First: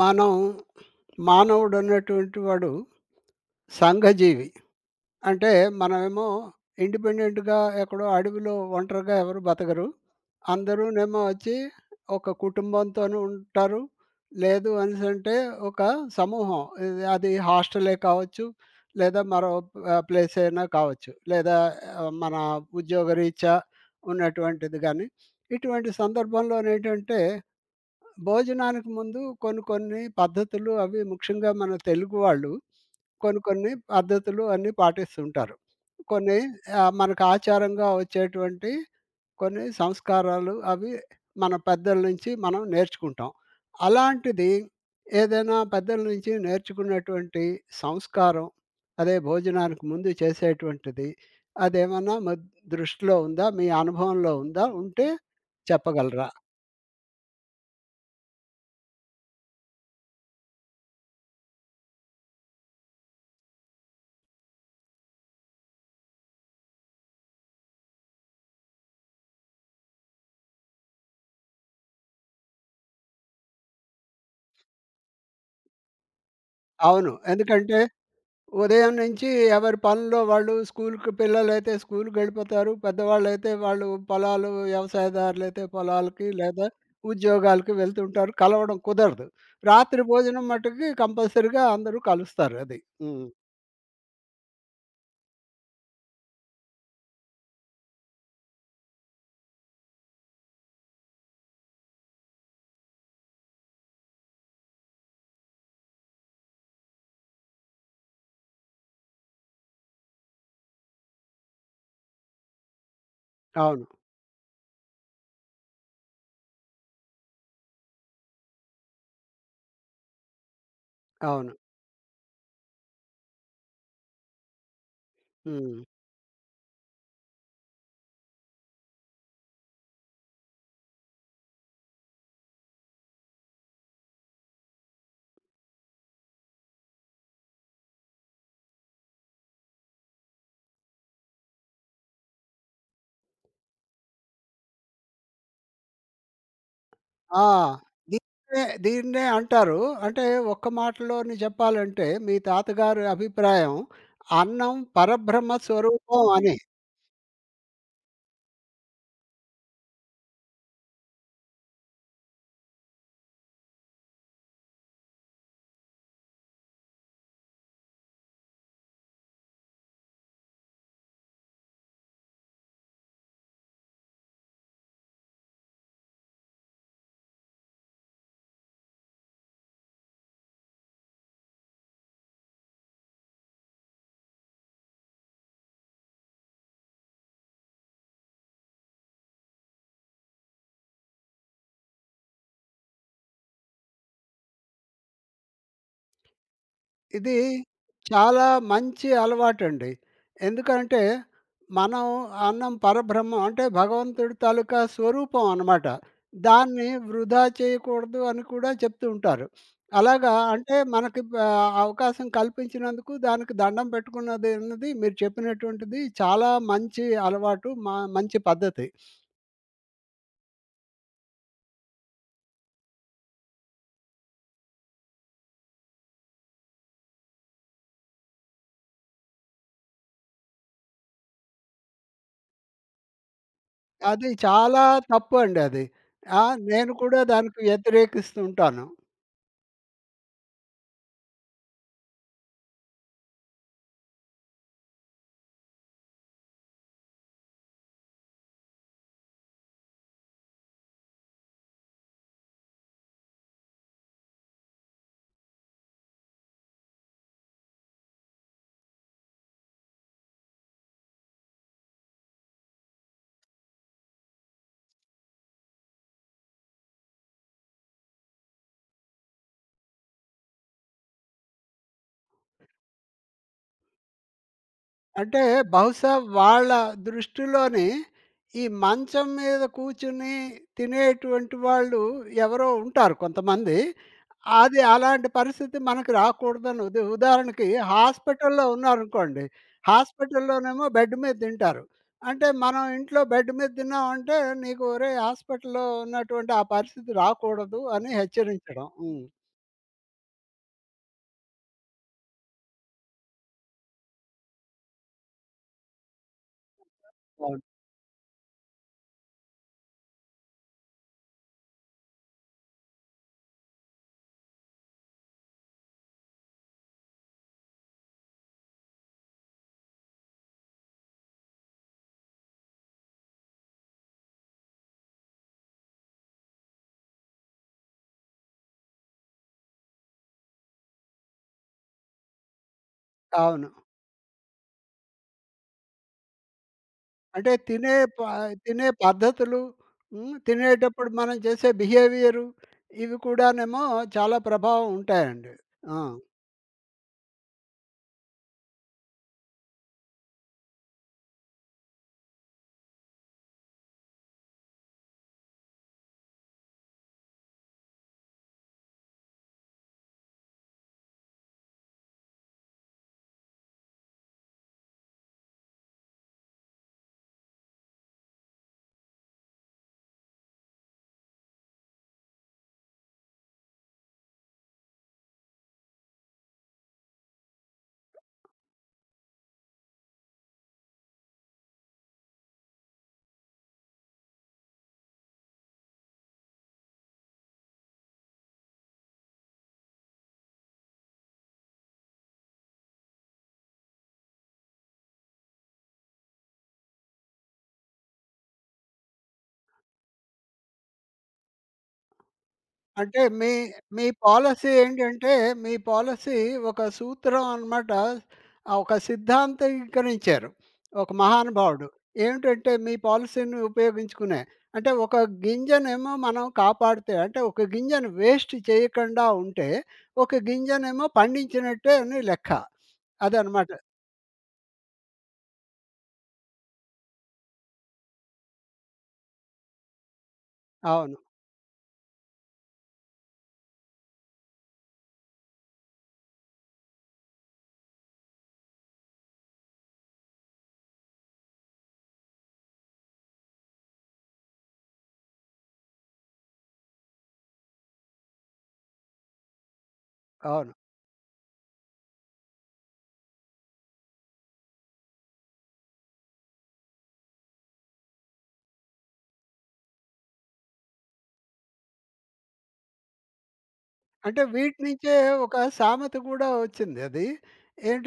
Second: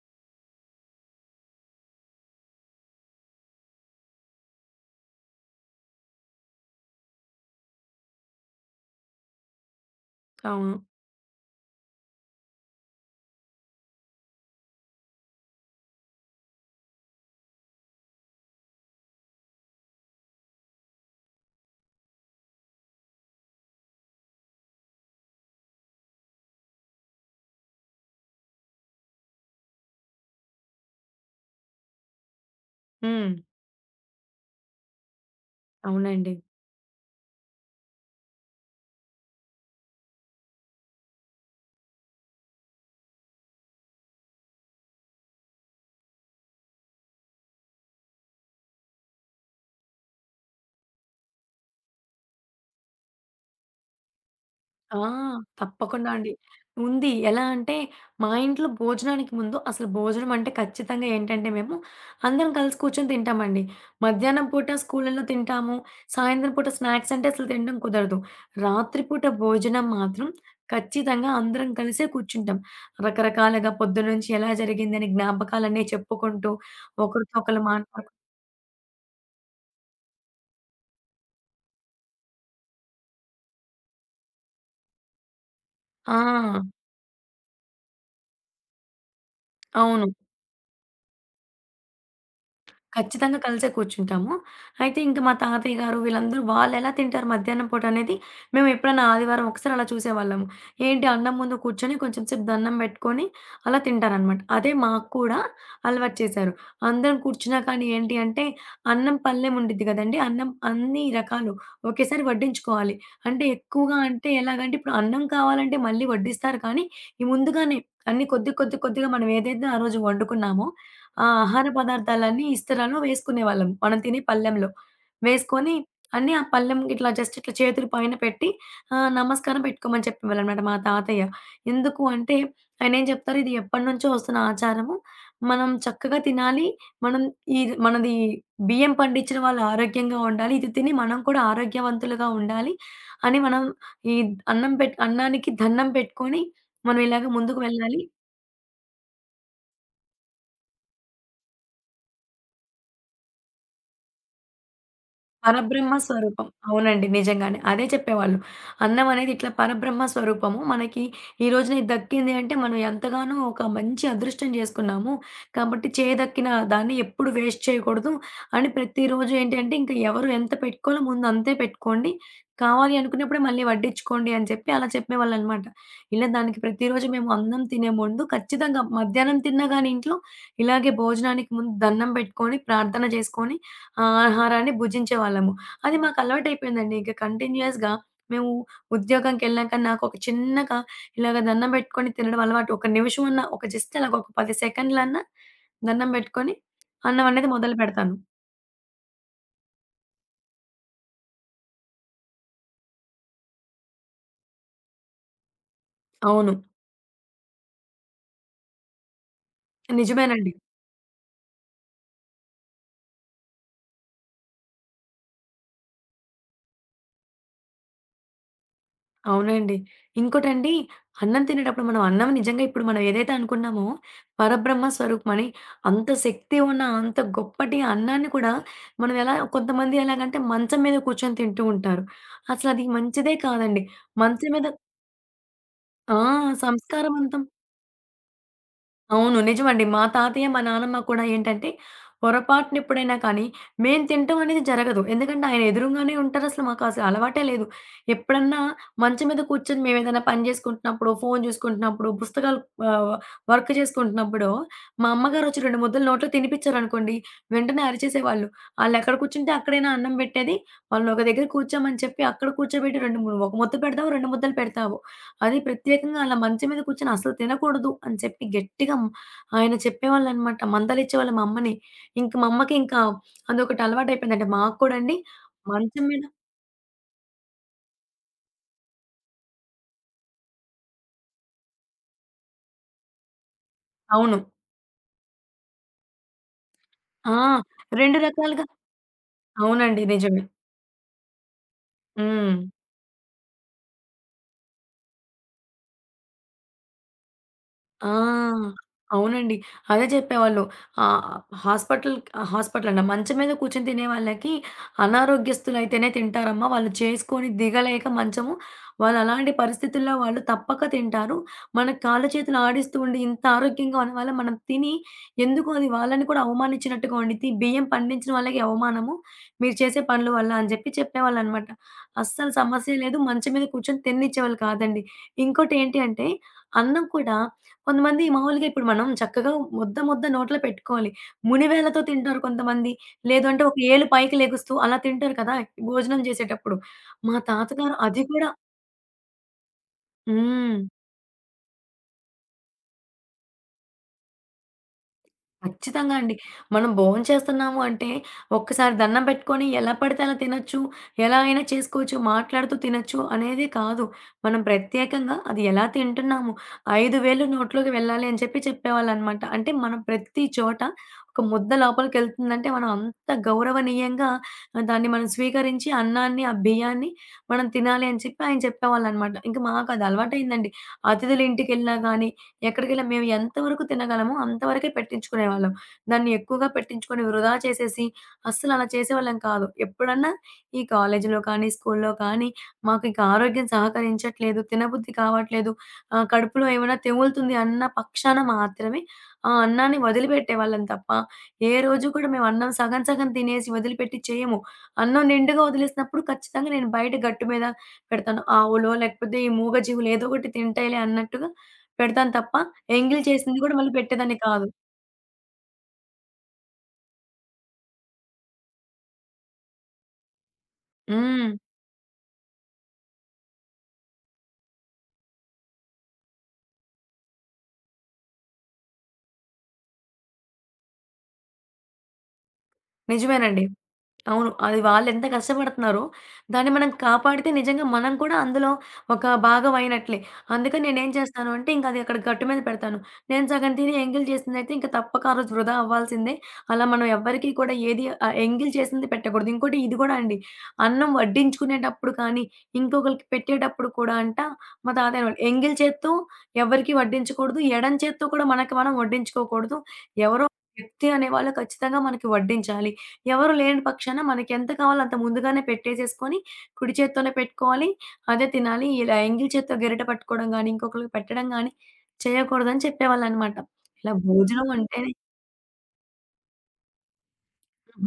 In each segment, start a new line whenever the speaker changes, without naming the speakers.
మనం మానవుడు అనేటువంటి వాడు సంఘజీవి అంటే మనమేమో ఇండిపెండెంట్‌గా ఎక్కడో అడవిలో ఒంటరిగా ఎవరు బతకరు.
అవును.
అందరూనేమో వచ్చి ఒక కుటుంబంతోను ఉంటారు. లేదు అనేసంటే ఒక సమూహం. ఇది అది హాస్టలే కావచ్చు, లేదా మరో ప్లేస్ అయినా కావచ్చు. లేదా మన ఉద్యోగరీత్యా ఉన్నటువంటిది గానీ, ఇటువంటి సందర్భంలోనేంటంటే భోజనానికి ముందు కొన్ని కొన్ని పద్ధతులు అవి ముఖ్యంగా మన తెలుగు వాళ్ళు
హ్మ్.
కొన్ని కొన్ని పద్ధతులు అన్నీ పాటిస్తుంటారు.
అవునండి.
కొన్ని మనకు ఆచారంగా వచ్చేటువంటి కొన్ని సంస్కారాలు అవి మన పెద్దల నుంచి మనం నేర్చుకుంటాం. అలాంటిది ఏదైనా పెద్దల నుంచి నేర్చుకున్నటువంటి సంస్కారం అదే భోజనానికి ముందు చేసేటువంటిది అదేమన్నా దృష్టిలో ఉందా? మీ అనుభవంలో ఉందా?
ఆ!
ఉంటే
తప్పకుండా
చెప్పగలరా?
అండి. ఉంది. ఎలా అంటే, మా ఇంట్లో భోజనానికి ముందు అసలు భోజనం అంటే ఖచ్చితంగా ఏంటంటే మేము అందరం కలిసి కూర్చొని తింటామండి. మధ్యాహ్నం పూట స్కూళ్ళలో తింటాము. సాయంత్రం పూట స్నాక్స్ అంటే అసలు తినడం కుదరదు. రాత్రి పూట భోజనం మాత్రం ఖచ్చితంగా అందరం కలిసే కూర్చుంటాం. రకరకాలుగా పొద్దున్నుంచి ఎలా జరిగిందని జ్ఞాపకాలన్నీ చెప్పుకుంటూ
అవును.
ఒకరితో ఒకళ్ళు
ఎందుకంటే
మాట్లాడుకు
ఉదయం నుంచి ఎవరి పనుల్లో వాళ్ళు స్కూల్‌కి పిల్లలైతే స్కూల్‌కెళ్ళిపోతారు. పెద్దవాళ్ళైతే వాళ్ళు పొలాలు వ్యవసాయదారులైతే పొలాలకి
ఆ!
లేదా ఉద్యోగాలకి వెళ్తుంటారు. కలవడం కుదరదు. రాత్రి
అవును.
భోజనం మట్టుకి కంపల్సరీగా అందరూ కలుస్తారు అది. హ్మ్.
ఖచ్చితంగా కలిసే కూర్చుంటాము. అయితే ఇంక మా తాతయ్య గారు వీళ్ళందరూ వాళ్ళెలా తింటారు మధ్యాహ్నం పూట అనేది మేము ఎప్పుడైనా ఆదివారం ఒకసారి అలా చూసేవాళ్ళము. ఏంటి అన్నం ముందు కూర్చొని కొంచెం సేపు దండం పెట్టుకొని అలా తింటారనమాట. అదే మాకు కూడా అలవాటు చేశారు. అందరం కూర్చున్నా కానీ ఏంటి అంటే అన్నం పళ్ళెం ఉండిద్ది కదండీ! అన్నం అన్ని రకాలు ఒకేసారి వడ్డించుకోవాలి. అంటే
అవును.
ఎక్కువగా అంటే ఎలాగంటే ఇప్పుడు అన్నం కావాలంటే మళ్ళీ వడ్డిస్తారు కానీ ఈ ముందుగానే అన్ని కొద్ది కొద్ది కొద్దిగా మనం ఏదైతే ఆ రోజు వండుకున్నామో ఆ
అవును.
ఆహార పదార్థాలన్నీ ఇస్తరాలో వేసుకునేవాళ్ళం. మనం తినే పళ్ళెంలో. వేసుకొని
హ్మ్.
అన్నీ ఆ పళ్ళెం ఇట్లా జస్ట్ ఇట్లా చేతులు పైన పెట్టి నమస్కారం పెట్టుకోమని చెప్పేవాళ్ళనమాట మా తాతయ్య. ఎందుకు అంటే ఆయనేం చెప్తారు ఇది ఎప్పటినుంచో వస్తున్న ఆచారము. మనం చక్కగా తినాలి. మనం ఇది మనది బియ్యం పండించిన వాళ్ళు ఆరోగ్యంగా ఉండాలి. ఇది తిని మనం కూడా ఆరోగ్యవంతులుగా ఉండాలి. అని మనం ఈ అన్నం పెట్ అన్నానికి దన్నం పెట్టుకొని మనం ఇలాగ
ఆ!
ముందుకు వెళ్ళాలి.
దీన్నే దీన్నే అంటారు. అంటే ఒక్క మాటలోని చెప్పాలంటే మీ తాతగారి అభిప్రాయం అన్నం పరబ్రహ్మ
పరబ్రహ్మ
స్వరూపం
స్వరూపం.
అని.
అవునండి. నిజంగానే. అదే చెప్పేవాళ్ళు. అన్నం అనేది ఇట్లా పరబ్రహ్మ స్వరూపము. మనకి ఈ రోజున ఇది దక్కింది అంటే మనం ఎంతగానో ఒక మంచి అదృష్టం చేసుకున్నాము. కాబట్టి చేదక్కిన దాన్ని ఎప్పుడు వేస్ట్ చేయకూడదు అని ప్రతిరోజు ఏంటంటే ఇంక ఎవరు ఎంత పెట్టుకోవాలో ముందు అంతే పెట్టుకోండి. కావాలి అనుకున్నప్పుడే మళ్ళీ వడ్డించుకోండి అని చెప్పి అలా చెప్పేవాళ్ళనమాట. ఇలా దానికి ప్రతిరోజు మేము అన్నం తినే ముందు ఖచ్చితంగా మధ్యాహ్నం తిన్నా గాని ఇంట్లో ఇలాగే భోజనానికి ముందు దండం పెట్టుకొని, ప్రార్థన చేసుకొని ఆ ఆహారాన్ని భుజించేవాళ్ళము. అది మాకలవాటయిపోయిందండి. ఇక కంటిన్యూయస్‌గా మేము ఉద్యోగంకెళ్ళాక నాకొక చిన్నగా ఇలాగ దండం బెట్టుకొని తినడం అలవాటు. ఒక నిమిషమన్నా, ఒక జస్ట్ అలాగ ఒక 10 సెకండ్లన్నా దండం బెట్టుకొని అన్నం
ఇది
అనేది మొదలు పెడతాను.
చాలా మంచి అలవాటండి. ఎందుకంటే, మనం అన్నం పరబ్రహ్మం అంటే భగవంతుడి తాలూకా స్వరూపం అనమాట.
అవును.
దాన్ని వృధా చేయకూడదు అని కూడా చెప్తూ ఉంటారు. అలాగా
నిజమేనండి.
అంటే మనకి అవకాశం కల్పించినందుకు దానికి దండం పెట్టుకున్నది అన్నది మీరు చెప్పినటువంటిది చాలా మంచి అలవాటు. మా మంచి పద్ధతి.
అవునండి. ఇంకోటండి అన్నం తినేటప్పుడు మనం అన్నం నిజంగా ఇప్పుడు మనం ఏదైతే అనుకున్నామో పరబ్రహ్మ స్వరూపమని అంత శక్తి ఉన్న అంత గొప్పటి అన్నాన్ని కూడా మనం ఎలా కొంతమంది ఎలాగంటే మంచం మీద కూర్చొని తింటూ ఉంటారు. అసలది మంచిదే కాదండి.
అది
మంచం మీద
చాలా తప్పు అండి అది.
ఆ!
ఆ! నేను కూడా
సంస్కారవంతం
దానికి వ్యతిరేకిస్తూ ఉంటాను.
అవును. నిజమండి. మా తాతయ్య, మా నానమ్మ కూడా ఏంటంటే, పొరపాటున ఎప్పుడైనా కానీ, మేము తింటం అనేది జరగదు. ఎందుకంటే, ఆయన ఎదురుంగానే ఉంటారసలు. మాకసలు అలవాటే లేదు. ఎప్పుడన్నా మంచం మీద కూర్చొని మేమేదైనా పని జేసుకుంటున్నప్పుడు, ఫోను జూసుకుంటున్నప్పుడు, పుస్తకాలు ఆహ్, వర్క్ చేసుకుంటున్నప్పుడు, మా అమ్మగారొచ్చి 2 ముద్దలు నోట్లో తినిపిచ్చారనుకోండి, వెంటనే అరిచేసేవాళ్ళు. ఆళ్ళెక్కడ కూర్చుంటే అక్కడేనా అన్నం బెట్టేది. వాళ్ళనొక దగ్గర కూర్చోమని చెప్పి, అక్కడ కూర్చోబెట్టి 2, 3 ఒక ముద్ద పెడతావు, 2 ముద్దలు పెడతావు. అది ప్రత్యేకంగా అలా మంచం మీద కూర్చొని అసలు తినకూడదు అని చెప్పి గట్టిగా ఆయన చెప్పేవాళ్ళనమాట. మందలిచ్చేవాళ్ళు మా అమ్మని. ఇంక మా అమ్మకి ఇంకా అదొకటి అలవాటయిపోయిందంట. మాకు కూడా అండి
అంటే
మంచం
బహుశా
మీద
వాళ్ళ దృష్టిలోని ఈ మంచం మీద కూర్చుని తినేటువంటి వాళ్ళు ఎవరో ఉంటారు కొంతమంది.
అవును.
అది అలాంటి పరిస్థితి మనకు రాకూడదని
ఆ!
ఉదాహరణకి
2 రకాలుగా
హాస్పిటల్‌లో ఉన్నారనుకోండి.
అవునండి. నిజమే.
హాస్పిటల్‌లోనేమో బెడ్ మీద తింటారు. అంటే
హ్మ్.
మనం ఇంట్లో బెడ్ మీద తిన్నామంటే నీకు ఒరేయ్! హాస్పిటల్‌లో ఉన్నటువంటి ఆ పరిస్థితి రాకూడదు అని
ఆ!
హెచ్చరించడం. హ్మ్.
అవునండి. అదే చెప్పేవాళ్ళు. ఆహ్, హాస్పిటల్ హాస్పిటల్ అన్న మంచం మీద కూర్చొని తినే వాళ్ళకి అనారోగ్యస్తులైతేనే తింటారమ్మా. వాళ్ళు చేసుకొని
అవును.
దిగలేక మంచము, వాళ్ళు అలాంటి పరిస్థితుల్లో వాళ్ళు తప్పక తింటారు. మన కాళ్ళు చేతులు ఆడిస్తూ ఉండి ఇంత ఆరోగ్యంగా ఉన్న వాళ్ళం మనం తిని ఎందుకు అది వాళ్ళని కూడా అవమానించినట్టుగా ఉండిద్ది. బియ్యం పండించిన వాళ్ళకి అవమానము. మీరు చేసే పనుల వల్ల అని చెప్పి చెప్పేవాళ్ళనమాట. అస్సలు సమస్య లేదు. మంచం మీద కూర్చొని తిననిచ్చేవాళ్ళు కాదండి. ఇంకోటేంటి అంటే అన్నం కూడా కొంతమంది మామూలుగా ఇప్పుడు మనం చక్కగా ముద్ద నోట్లో పెట్టుకోవాలి. మునివేళ్ళతో తింటారు కొంతమంది. లేదు అంటే
అవును.
ఒక ఏలు పైకి లెగుస్తూ అలా తింటారు కదా! భోజనం చేసేటప్పుడు. మా
అంటే
తాతగారు అది కూడా
తినే పద్ధతులు, హ్మ్.
హ్మ్.
తినేటప్పుడు మనం చేసే బిహేవియరు ఇవి కూడానేమో చాలా ప్రభావం ఉంటాయండి. ఆ!
ఖచ్చితంగా అండి. మనం భోంచేస్తున్నాము అంటే, ఒక్కసారి దండం పెట్టుకొని ఎలా పడితే అలా తినొచ్చు, ఎలా అయినా చేసుకోవచ్చు, మాట్లాడుతూ తినొచ్చు అనేది కాదు. మనం ప్రత్యేకంగా అది ఎలా తింటున్నాము, 5000 నోట్లోకి వెళ్ళాలి అని చెప్పి చెప్పేవాళ్ళనమాట. అంటే మనం ప్రతి చోట ఒక ముద్ద లోపలికెళ్తుందంటే మనం అంత గౌరవనీయంగా దాన్ని మనం స్వీకరించి అన్నాన్ని, ఆ బియ్యాన్ని మనం తినాలి అని చెప్పి ఆయన చెప్పేవాళ్ళనమాట. ఇంక మాకది అలవాటయిందండి. అతిథుల ఇంటికెళ్ళినా గానీ, ఎక్కడికెళ్ళినా మేము ఎంతవరకు తినగలమో అంతవరకే పెట్టించుకునేవాళ్ళం. దాన్ని ఎక్కువగా పెట్టించుకొని వృధా చేసేసి అస్సలు అలా చేసేవాళ్ళం కాదు. ఎప్పుడన్నా ఈ కాలేజీలో కానీ, స్కూలులో కానీ మాకు ఇంక ఆరోగ్యం సహకరించట్లేదు, తినబుద్ధి కావట్లేదు, కడుపులో ఏమైనా తెగులుతుంది అన్న పక్షాన మాత్రమే ఆ అన్నాన్ని వదిలిపెట్టేవాళ్ళం తప్ప, ఏ రోజు కూడా మేము అన్నం సగం సగం తినేసి వదిలిపెట్టి చేయము. అన్నం నిండుగా వదిలేసినప్పుడు ఖచ్చితంగా నేను బయట గట్టు మీద పెడతాను. ఆవులో లేకపోతే ఈ మూగజీవులు ఏదో ఒకటి తింటాయిలే అన్నట్టుగా పెడతాను తప్ప
అంటే
ఎంగిల్
మీ
చేసింది గూడా మళ్ళీ
మీ
పెట్టేదాన్ని కాదు.
పాలిసీ ఏంటంటే, మీ పాలిసీ ఒక సూత్రం అనమాట. ఒక సిద్ధాంతీకరించారు. ఒక
హ్మ్.
మహానుభావుడు. ఏమిటంటే మీ పాలిసీని ఉపయోగించుకునే. అంటే ఒక గింజనేమో మనం కాపాడితే అంటే ఒక గింజను వేస్ట్ చేయకుండా ఉంటే, ఒక గింజనేమో పండించినట్టే అని లెక్క.
నిజమేనండి.
అదనమాట.
అవును. అది వాళ్ళెంత కష్టపడుతున్నారో, దాన్ని మనం కాపాడితే నిజంగా మనం కూడా అందులో ఒక భాగం అయినట్లే. అందుకని నేనేం
అవును.
చేస్తాను అంటే, ఇంక అది అక్కడ గట్టు మీద పెడతాను. నేను సగం తిని ఎంగిల్ చేసిందయితే ఇంక తప్పక ఆ రోజు వృధా అవ్వాల్సిందే. అలా మనం ఎవ్వరికీ కూడా ఏది ఎంగిల్ చేసింది పెట్టకూడదు. ఇంకోటి ఇది గూడా అండి, అన్నం వడ్డించుకునేటప్పుడు కానీ, ఇంకొకళ్ళకి పెట్టేటప్పుడు కూడా అంట, మా తాతయ్య అనేవాళ్ళు, ఎంగిల్ చేత్తో ఎవరికీ వడ్డించకూడదు. ఎడం చేత్తో కూడా మనకి మనం వడ్డించుకోకూడదు. ఎవరో
అవును.
వ్యక్తి అనేవాళ్ళు ఖచ్చితంగా మనకి వడ్డించాలి. ఎవరు లేని పక్షాన మనకెంత కావాలో అంత ముందుగానే పెట్టేసేసుకొని, కుడి చేత్తోనే పెట్టుకోవాలి, అదే తినాలి. ఇలా ఎంగిలి చేత్తో గెరిటె పట్టుకోవడం గానీ, ఇంకొకళ్ళకి పెట్టడం గానీ చేయకూడదని చెప్పేవాళ్ళనమాట. ఇలా
అంటే
భోజనం
వీటి
అంటేనే
నుంచే ఒక సామెత గూడా వచ్చింది అది.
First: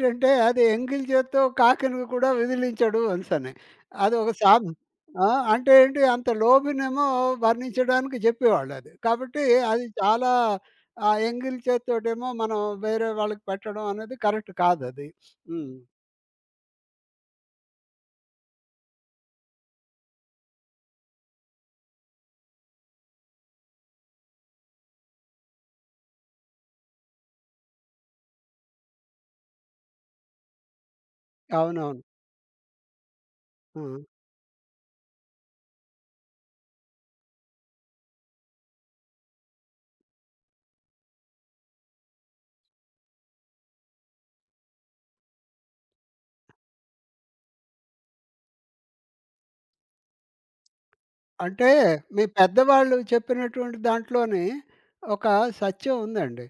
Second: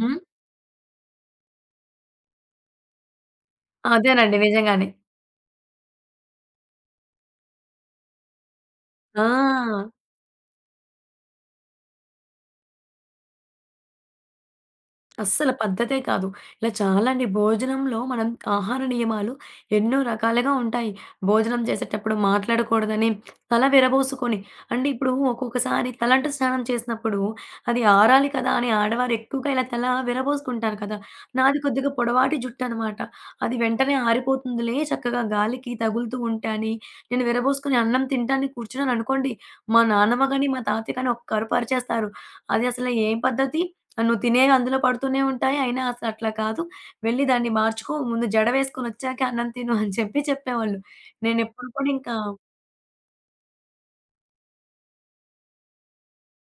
హ్మ్.
అది ఎంగిలి చేత్తో కాకిని కూడా విదిలించడు అనేసని. అది ఒక
అదేనండి
సామె
నిజంగానే.
ఆ! అంటే ఏంటి అంత లోబినేమో వర్ణించడానికి జెప్పేవాళ్ళది. కాబట్టి అది
ఆ!
చాలా ఆ ఎంగిలి చేత్తోటేమో మనం వేరే వాళ్ళకి పెట్టడం అనేది కరెక్ట్ కాదది.
అస్సలు
హ్మ్.
పద్ధతే కాదు. ఇలా చాలా అండి. భోజనంలో మనం ఆహార నియమాలు ఎన్నో రకాలుగా ఉంటాయి. భోజనం చేసేటప్పుడు మాట్లాడకూడదని, తల విరబోసుకొని అంటే ఇప్పుడు ఒక్కొక్కసారి తలంటు స్నానం చేసినప్పుడు అది ఆరాలి కదా అని ఆడవారు ఎక్కువగా ఇలా తల విరబోసుకుంటారు కదా! నాది కొద్దిగా
అవునవును.
పొడవాటి జుట్టనమాట. అది వెంటనే
హ్మ్.
ఆరిపోతుందిలే చక్కగా గాలికి తగులుతూ ఉంటే అని నేను విరబోసుకొని అన్నం తింటానికి కూర్చున్నాననుకోండి, మా నాన్నమ్మ గాని, మా తాతయ్య గాని ఒక్క అరుపు అరిచేస్తారు. అది అసలు ఏం పద్ధతి? నువ్వు తినేవి అందులో పడుతూనే ఉంటాయి. అయినా అసలట్లా కాదు. వెళ్లి దాన్ని మార్చుకో. ముందు జడ వేసుకొనొచ్చాకే అన్నం తిను అని చెప్పి చెప్పేవాళ్ళు. నేనెప్పుడు
అంటే
కూడా ఇంకా
మీ పెద్దవాళ్ళు చెప్పినటువంటి దాంట్లోని ఒక సత్యం ఉందండి.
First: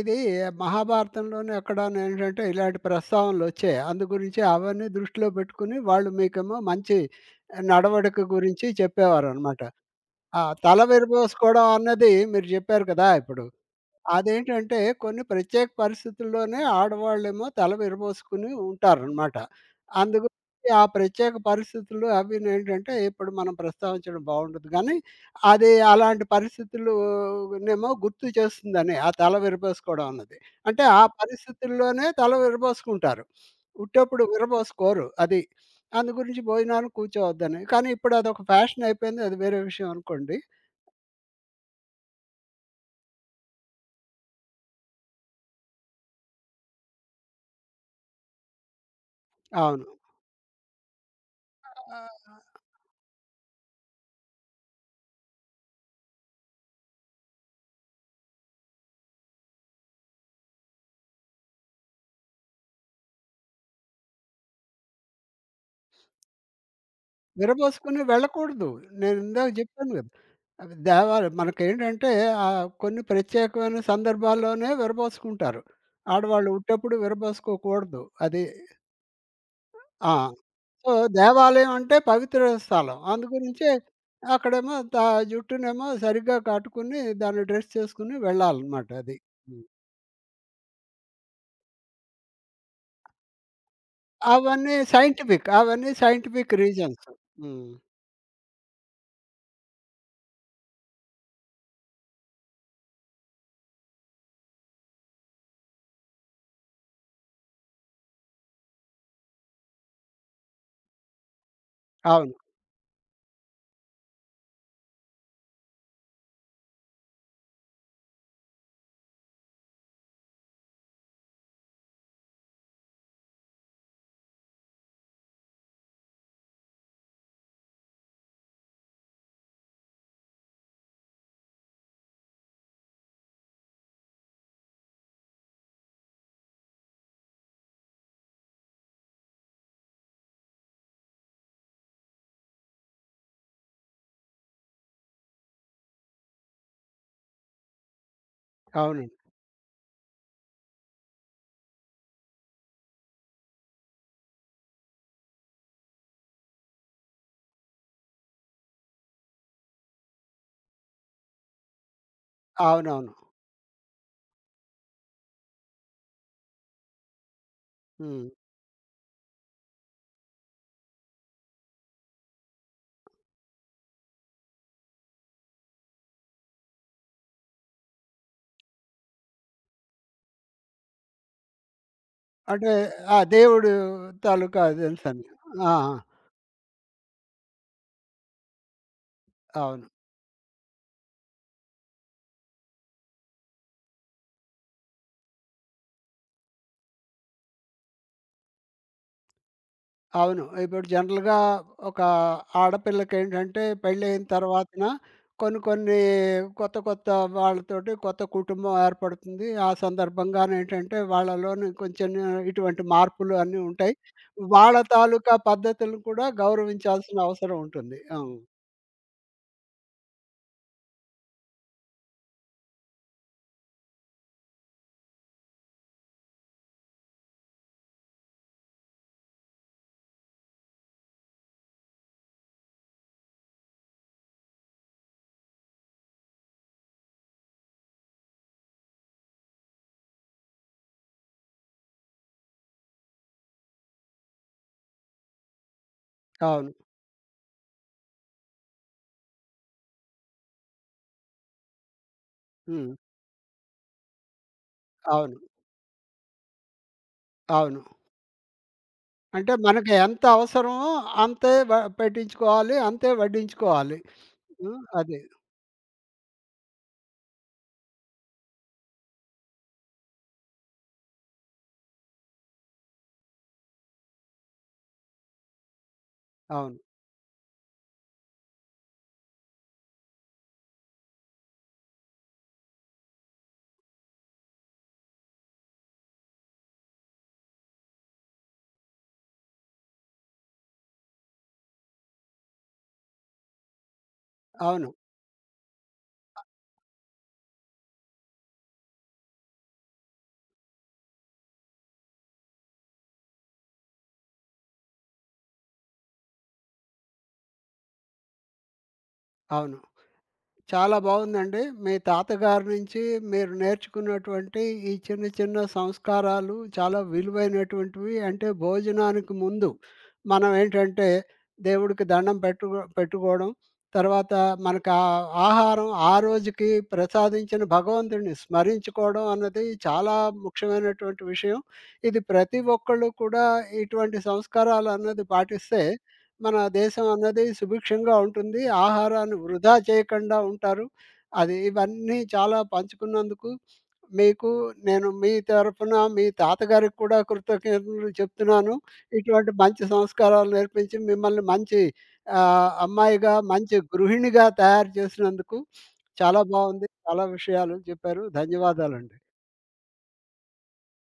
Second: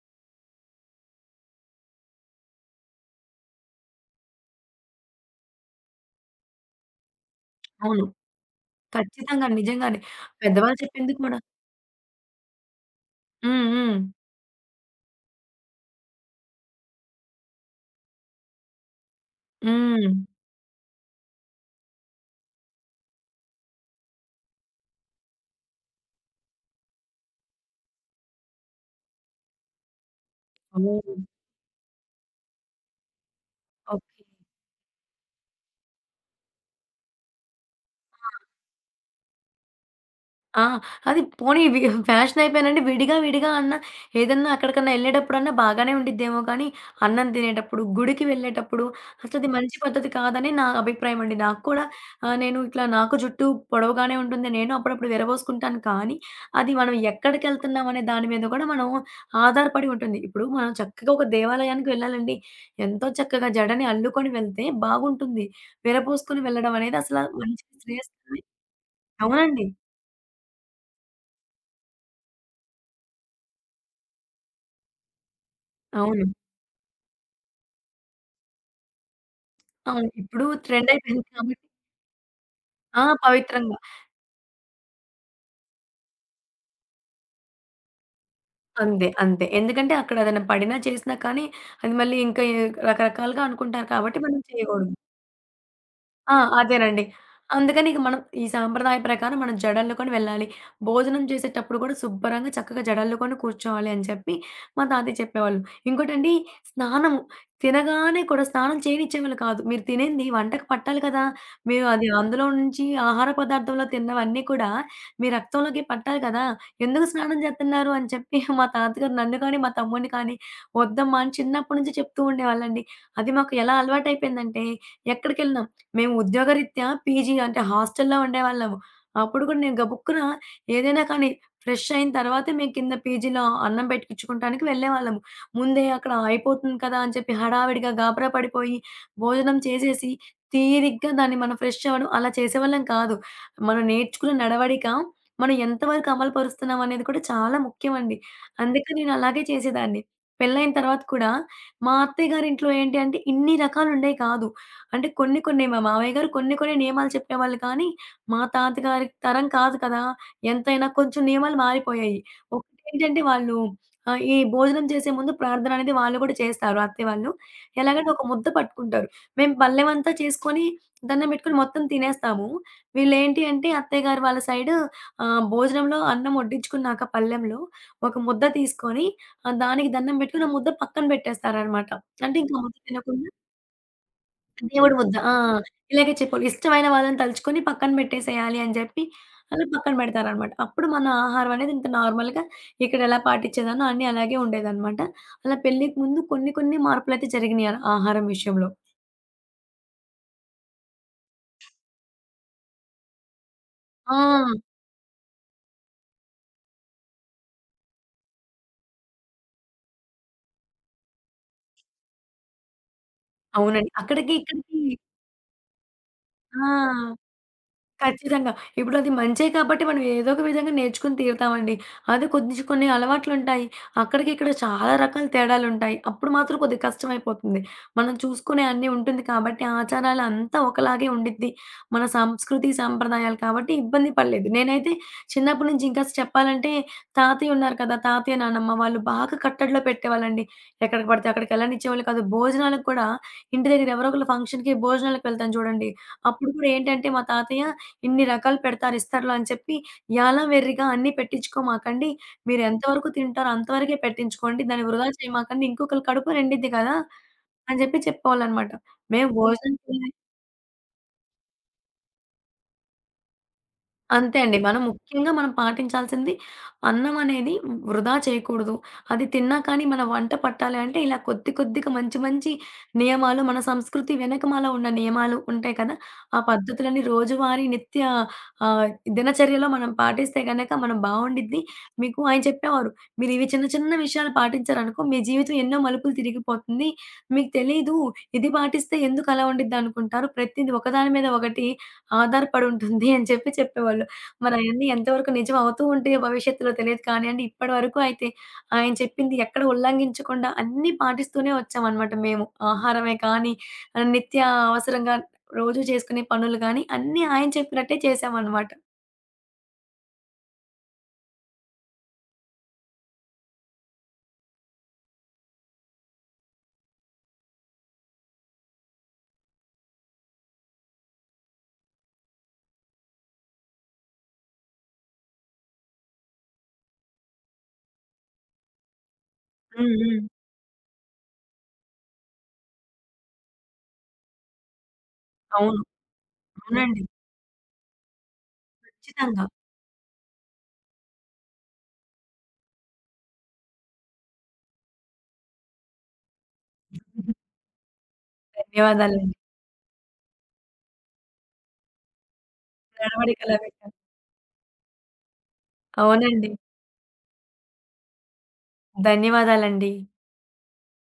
ఇది మహాభారతంలోనే ఎక్కడనేంటంటే ఇలాంటి ప్రస్తావనలొచ్చాయి. అందు గురించి అవన్నీ దృష్టిలో పెట్టుకొని వాళ్ళు మీకేమో మంచి
అవును.
నడవడిక గురించి
ఖచ్చితంగా
చెప్పేవారనమాట.
నిజంగానే.
ఆ!
పెద్దవాళ్ళు
తల
చెప్పింది కూడా.
విరబోసుకోవడం అన్నది మీరు జెప్పారు కదా! ఇప్పుడు.
హ్మ్. హ్మ్.
అదేంటంటే కొన్ని ప్రత్యేక పరిస్థితుల్లోనే ఆడవాళ్ళేమో తల విరబోసుకుని ఉంటారనమాట.
హ్మ్.
అందుగురించి ఆ ప్రత్యేక పరిస్థితులు అవీనేంటంటే ఇప్పుడు మనం ప్రస్తావించడం బావుండదు గానీ, అది అలాంటి పరిస్థితులు నేమో గుర్తు చేస్తుందని ఆ తల విరబోసుకోవడం అన్నది. అంటే ఆ
అవును.
పరిస్థితుల్లోనే తల విరబోసుకుంటారు.
ఓకే.
ఉట్టేప్పుడు విరబోసుకోరు అది. అందు గురించి భోజనానికి కూర్చోవద్దని. కానీ ఇప్పుడు అదొక ఫ్యాషన్ అయిపోయింది. అది వేరే విషయం అనుకోండి.
ఆ! అది పోనీ వి ఫ్యాషన్ అయిపోయానంటే విడిగా అన్నా ఏదన్నా అక్కడికన్నా ఎళ్ళేటప్పుడన్నా బాగానే ఉండిద్దేమో కానీ, అన్నం తినేటప్పుడు, గుడికి వెళ్ళేటప్పుడు అసలది మంచి
అవును.
పద్ధతి కాదని నా అభిప్రాయం అండి. నాకు కూడా
ఆ!
నేను ఇట్లా నాకు జుట్టు పొడవుగానే ఉంటుంది. నేను అప్పుడప్పుడు విరబోసుకుంటాను. కానీ, అది మనం ఎక్కడికెళ్తున్నాం అనే దాని మీద కూడా మనం ఆధారపడి ఉంటుంది. ఇప్పుడు మనం చక్కగా ఒక దేవాలయానికి వెళ్ళాలండి. ఎంతో చక్కగా జడని అల్లుకొని వెళ్తే బాగుంటుంది. విరబోసుకొని వెళ్ళడం అనేది అసల మంచి
విరబోసుకొని
శ్రేయస్కరమే
వెళ్ళకూడదు. నేను ఇందాక
అవునండి.
చెప్పాను కదా! అవి దేవాలు మనకేంటంటే కొన్ని ప్రత్యేకమైన సందర్భాల్లోనే విరబోసుకుంటారు.
అవును.
ఆడవాళ్ళు ఉట్టేప్పుడు విరబోసుకోకూడదు. అది
అవును.
ఆ!
ఇప్పుడు
సో,
ట్రెండ్ అయిపోయింది కాబట్టి
దేవాలయం అంటే పవిత్ర స్థలం.
ఆ!
అందుగురించే
పవిత్రంగా.
అక్కడేమో జుట్టునేమో సరిగ్గా కట్టుకుని దాన్ని డ్రెస్ చేసుకొని వెళ్ళాలనమాట
అంతే.
అది.
అంతే.
హ్మ్.
ఎందుకంటే అక్కడ ఏదైనా పడినా, చేసినా కానీ అది మళ్ళీ ఇంకా రకరకాలుగా అనుకుంటారు కాబట్టి మనం
అవన్నీ
చేయకూడదు.
సైంటిఫిక్. అవన్నీ
ఆ!
సైంటిఫిక్
అదేనండి.
రీజన్స్. హ్మ్.
అందుకని ఇక మనం ఈ సాంప్రదాయం ప్రకారం మనం జడల్లుకొని వెళ్ళాలి. భోజనం చేసేటప్పుడు కూడా శుభ్రంగా చక్కగా జడల్లుకొని కూర్చోవాలి అని చెప్పి మా తాతయ్య చెప్పేవాళ్ళు. ఇంకోటండి స్నానము. తినగానే కూడా స్నానం చేయనిచ్చేవాళ్ళు కాదు. మీరు తినింది వంటకు పట్టాలి కదా! మీరు అది
అవును.
అందులో నుంచి ఆహార పదార్థంలో తిన్నవన్నీ కూడా మీ రక్తంలోకి పట్టాలి కదా! ఎందుకు స్నానం చేత్తన్నారు అని చెప్పి మా తాతగారు నన్ను కానీ, మా తమ్ముడిని కానీ వద్దమ్మా అని చిన్నప్పటి నుంచి చెప్తూ ఉండేవాళ్ళండి. అది మాకు ఎలా అలవాటయిపోయిందంటే ఎక్కడికెళ్ళినా మేము ఉద్యోగరీత్యా పీజీ అంటే హాస్టల్‌లో ఉండేవాళ్ళము. అప్పుడు కూడా నేను గబుక్కున ఏదైనా కానీ ఫ్రెష్ అయిన తర్వాతే మేము కింద పీజీలో అన్నం పెట్టించుకుంటానికి వెళ్ళేవాళ్ళము. ముందే అక్కడ అయిపోతుంది కదా! అని చెప్పి హడావిడిగా గాబరా పడిపోయి, భోజనం చేసేసి, తీరిగ్గా దాన్ని మనం ఫ్రెష్ అవ్వడం అలా చేసేవాళ్ళం కాదు. మనం నేర్చుకున్న నడవడిక మనం ఎంతవరకు అమలు పరుస్తున్నాం అనేది కూడా చాలా ముఖ్యమండి. అందుకే
అవునండి.
నేను అలాగే చేసేదాన్ని. పెళ్ళైన తర్వాత కూడా మా అత్తయ్య గారింట్లో ఏంటి అంటే ఇన్ని రకాలుండేయి కాదు. అంటే కొన్ని కొన్ని మా మావయ్య గారు కొన్ని కొన్ని నియమాలు చెప్పేవాళ్ళు కానీ, మా తాతగారి తరం కాదు కదా! ఎంతైనా కొంచెం నియమాలు మారిపోయాయి.
అవునవును.
ఒకటేంటంటే వాళ్ళు ఈ భోజనం చేసే ముందు ప్రార్థన అనేది వాళ్ళు కూడా చేస్తారు అత్తయ్య వాళ్ళు. ఎలాగంటే ఒక
హ్మ్.
ముద్ద పట్టుకుంటారు. మేము పళ్ళెమంతా చేసుకొని దండం పెట్టుకొని మొత్తం తినేస్తాము. వీళ్ళేంటి అంటే అత్తయ్య గారు వాళ్ళ సైడ్ భోజనంలో అన్నం వడ్డించుకున్నాక పళ్ళెంలో ఒక ముద్ద తీసుకొని దానికి దండం పెట్టుకొని ఆ ముద్ద పక్కన పెట్టేస్తారనమాట. అంటే ఇంకా
అంటే
ముద్ద
ఆ!
తినకుండా
దేవుడు తాలూకా
దేవుడి ముద్ద.
తెలుసని.
ఆ!
ఆ!
ఇలాగే చెప్పాలి. ఇష్టమైన వాళ్ళని తలుచుకొని పక్కన పెట్టేసేయాలి అని జెప్పి, అలా
అవును.
పక్కన పెడతారనమాట. అప్పుడు మన ఆహారం అనేది ఇంత నార్మల్‌గా ఇక్కడెలా పాటించేదాన్నో అన్నీ అలాగే ఉండేదనమాట. అలా పెళ్ళికి ముందు కొన్ని కొన్ని మార్పులైతే జరిగినియి ఆహారం విషయంలో.
అవును. ఇప్పుడు జనరల్‌గా ఒక ఆడపిల్లకేంటంటే
ఆ!
పెళ్ళయిన తర్వాతన కొన్ని కొన్ని కొత్త కొత్త వాళ్ళతోటి కొత్త కుటుంబం ఏర్పడుతుంది. ఆ సందర్భంగానేంటంటే వాళ్ళలోని కొంచెం ఇటువంటి మార్పులు అన్నీ
అవునండి.
ఉంటాయి.
అక్కడికి
వాళ్ళ
ఇక్కడికి
తాలూకా పద్ధతులను కూడా
ఆ!
గౌరవించాల్సిన అవసరం ఉంటుంది. అవును.
ఖచ్చితంగా. ఇప్పుడది మంచే కాబట్టి మనం ఏదో ఒక విధంగా నేర్చుకొని తీరుతామండి. అదే కొద్దిగ కొన్ని అలవాట్లుంటాయి. అక్కడికి ఇక్కడ చాలా రకాల తేడాలుంటాయి. అప్పుడు మాత్రం కొద్దిగా కష్టమైపోతుంది. మనం చూసుకునే అన్నీ ఉంటుంది కాబట్టి ఆచారాలు అంతా ఒకలాగే ఉండిద్ది. మన సంస్కృతి, సంప్రదాయాలు కాబట్టి ఇబ్బంది పడలేదు. నేనైతే చిన్నప్పటి నుంచి ఇంకా చెప్పాలంటే తాతయ్య ఉన్నారు కదా! తాతయ్య, నానమ్మ వాళ్ళు బాగా కట్టడిలో పెట్టేవాళ్ళండి. ఎక్కడికి పడితే అక్కడికి ఎళ్ళనిచ్చేవాళ్ళు కాదు. భోజనాలకు కూడా ఇంటి దగ్గర ఎవరో ఒకళ్ళ ఫంక్షన్‌కి భోజనాలకు వెళ్తాం చూడండి. అప్పుడు కూడా
అవును.
ఏంటంటే మా తాతయ్య ఇన్ని రకాలు పెడతారు ఇస్తరులో అని చెప్పి యాల వెర్రిగా అన్నీ పెట్టించుకోమాకండి. మీరు
హ్మ్.
ఎంతవరకు తింటారో అంతవరకే పెట్టించుకోండి. దాన్ని వృధా
అవును.
చేయమాకండి. ఇంకొకళ్ళ కడుపు నిండిద్ది కదా! అని
అవును.
చెప్పి చెప్పేవాళ్ళనమాట. మేము ఓకే.
అంటే
భోజనం
మనకి
చేయాలి
ఎంత అవసరమో అంతే వ పెట్టించుకోవాలి. అంతే వడ్డించుకోవాలి.
అంతే అండి.
హ్మ్.
మనం
అది.
ముఖ్యంగా మనం పాటించాల్సింది అన్నం అనేది వృధా చేయకూడదు. అది తిన్నా కానీ మన వంట పట్టాలి అంటే ఇలా కొద్ది కొద్దిగా మంచి మంచి నియమాలు మన సంస్కృతి వెనకమాల ఉన్న నియమాలు ఉంటాయి కదా! ఆ
అవును.
పద్ధతులన్నీ రోజువారీ నిత్య ఆహ్, దినచర్యలో మనం పాటిస్తే గనక మనం బావుండిద్ది. మీకు ఆయన చెప్పేవారు. మీరు ఇవి చిన్న చిన్న విషయాలు పాటించారనుకో మీ జీవితం ఎన్నో మలుపులు తిరిగిపోతుంది. మీకు తెలీదు ఇది పాటిస్తే ఎందుకు అలా ఉండిద్దనుకుంటారు. ప్రతిది ఒకదాని మీద ఒకటి ఆధారపడి ఉంటుంది అని చెప్పి చెప్పేవాళ్ళు. మరయన్నీ
అవును.
ఎంతవరకు నిజం అవుతూ ఉంటాయో భవిష్యత్తులో తెలియదు కానియండి, ఇప్పటి వరకు అయితే ఆయన చెప్పింది ఎక్కడ ఉల్లంఘించకుండా అన్నీ పాటిస్తూనే వచ్చామనమాట మేము. ఆహారమే కానీ, నిత్య అవసరంగా రోజు చేసుకునే పనులు గానీ, అన్నీ ఆయన చెప్పినట్టే చేశామనమాట.
అవును. చాలా బాగుందండి. మీ తాతగారి నుంచి మీరు నేర్చుకున్నటువంటి ఈ చిన్న చిన్న సంస్కారాలు చాలా విలువైనటువంటివి. అంటే భోజనానికి ముందు మనం ఏంటంటే దేవుడికి దండం పెట్టు పెట్టుకోవడం. తర్వాత మనకు ఆ ఆహారం ఆ రోజుకి ప్రసాదించిన భగవంతుడిని స్మరించుకోవడం అన్నది
హ్మ్.
చాలా
హ్మ్.
ముఖ్యమైనటువంటి విషయం. ఇది ప్రతి ఒక్కళ్ళు కూడా ఇటువంటి సంస్కారాలన్నది
అవును.
పాటిస్తే మన
అవునండి.
దేశం అన్నది సుభిక్షంగా ఉంటుంది. ఆహారాన్ని
ఖచ్చితంగా.
వృధా చేయకుండా ఉంటారు. అది ఇవన్నీ చాలా పంచుకున్నందుకు మీకు నేను మీ తరపున మీ తాతగారికి కూడా
హుహు.
కృతజ్ఞతలు చెప్తున్నాను.
ధన్యవాదాలండి.
ఇటువంటి మంచి సంస్కారాలు నేర్పించి మిమ్మల్ని మంచి అమ్మాయిగా,
నడవడికలా
మంచి
పెట్టాను.
గృహిణిగా తయారు చేసినందుకు. చాలా
అవునండి.
బావుంది. చాలా విషయాలు చెప్పారు. ధన్యవాదాలండి.
ధన్యవాదాలండి.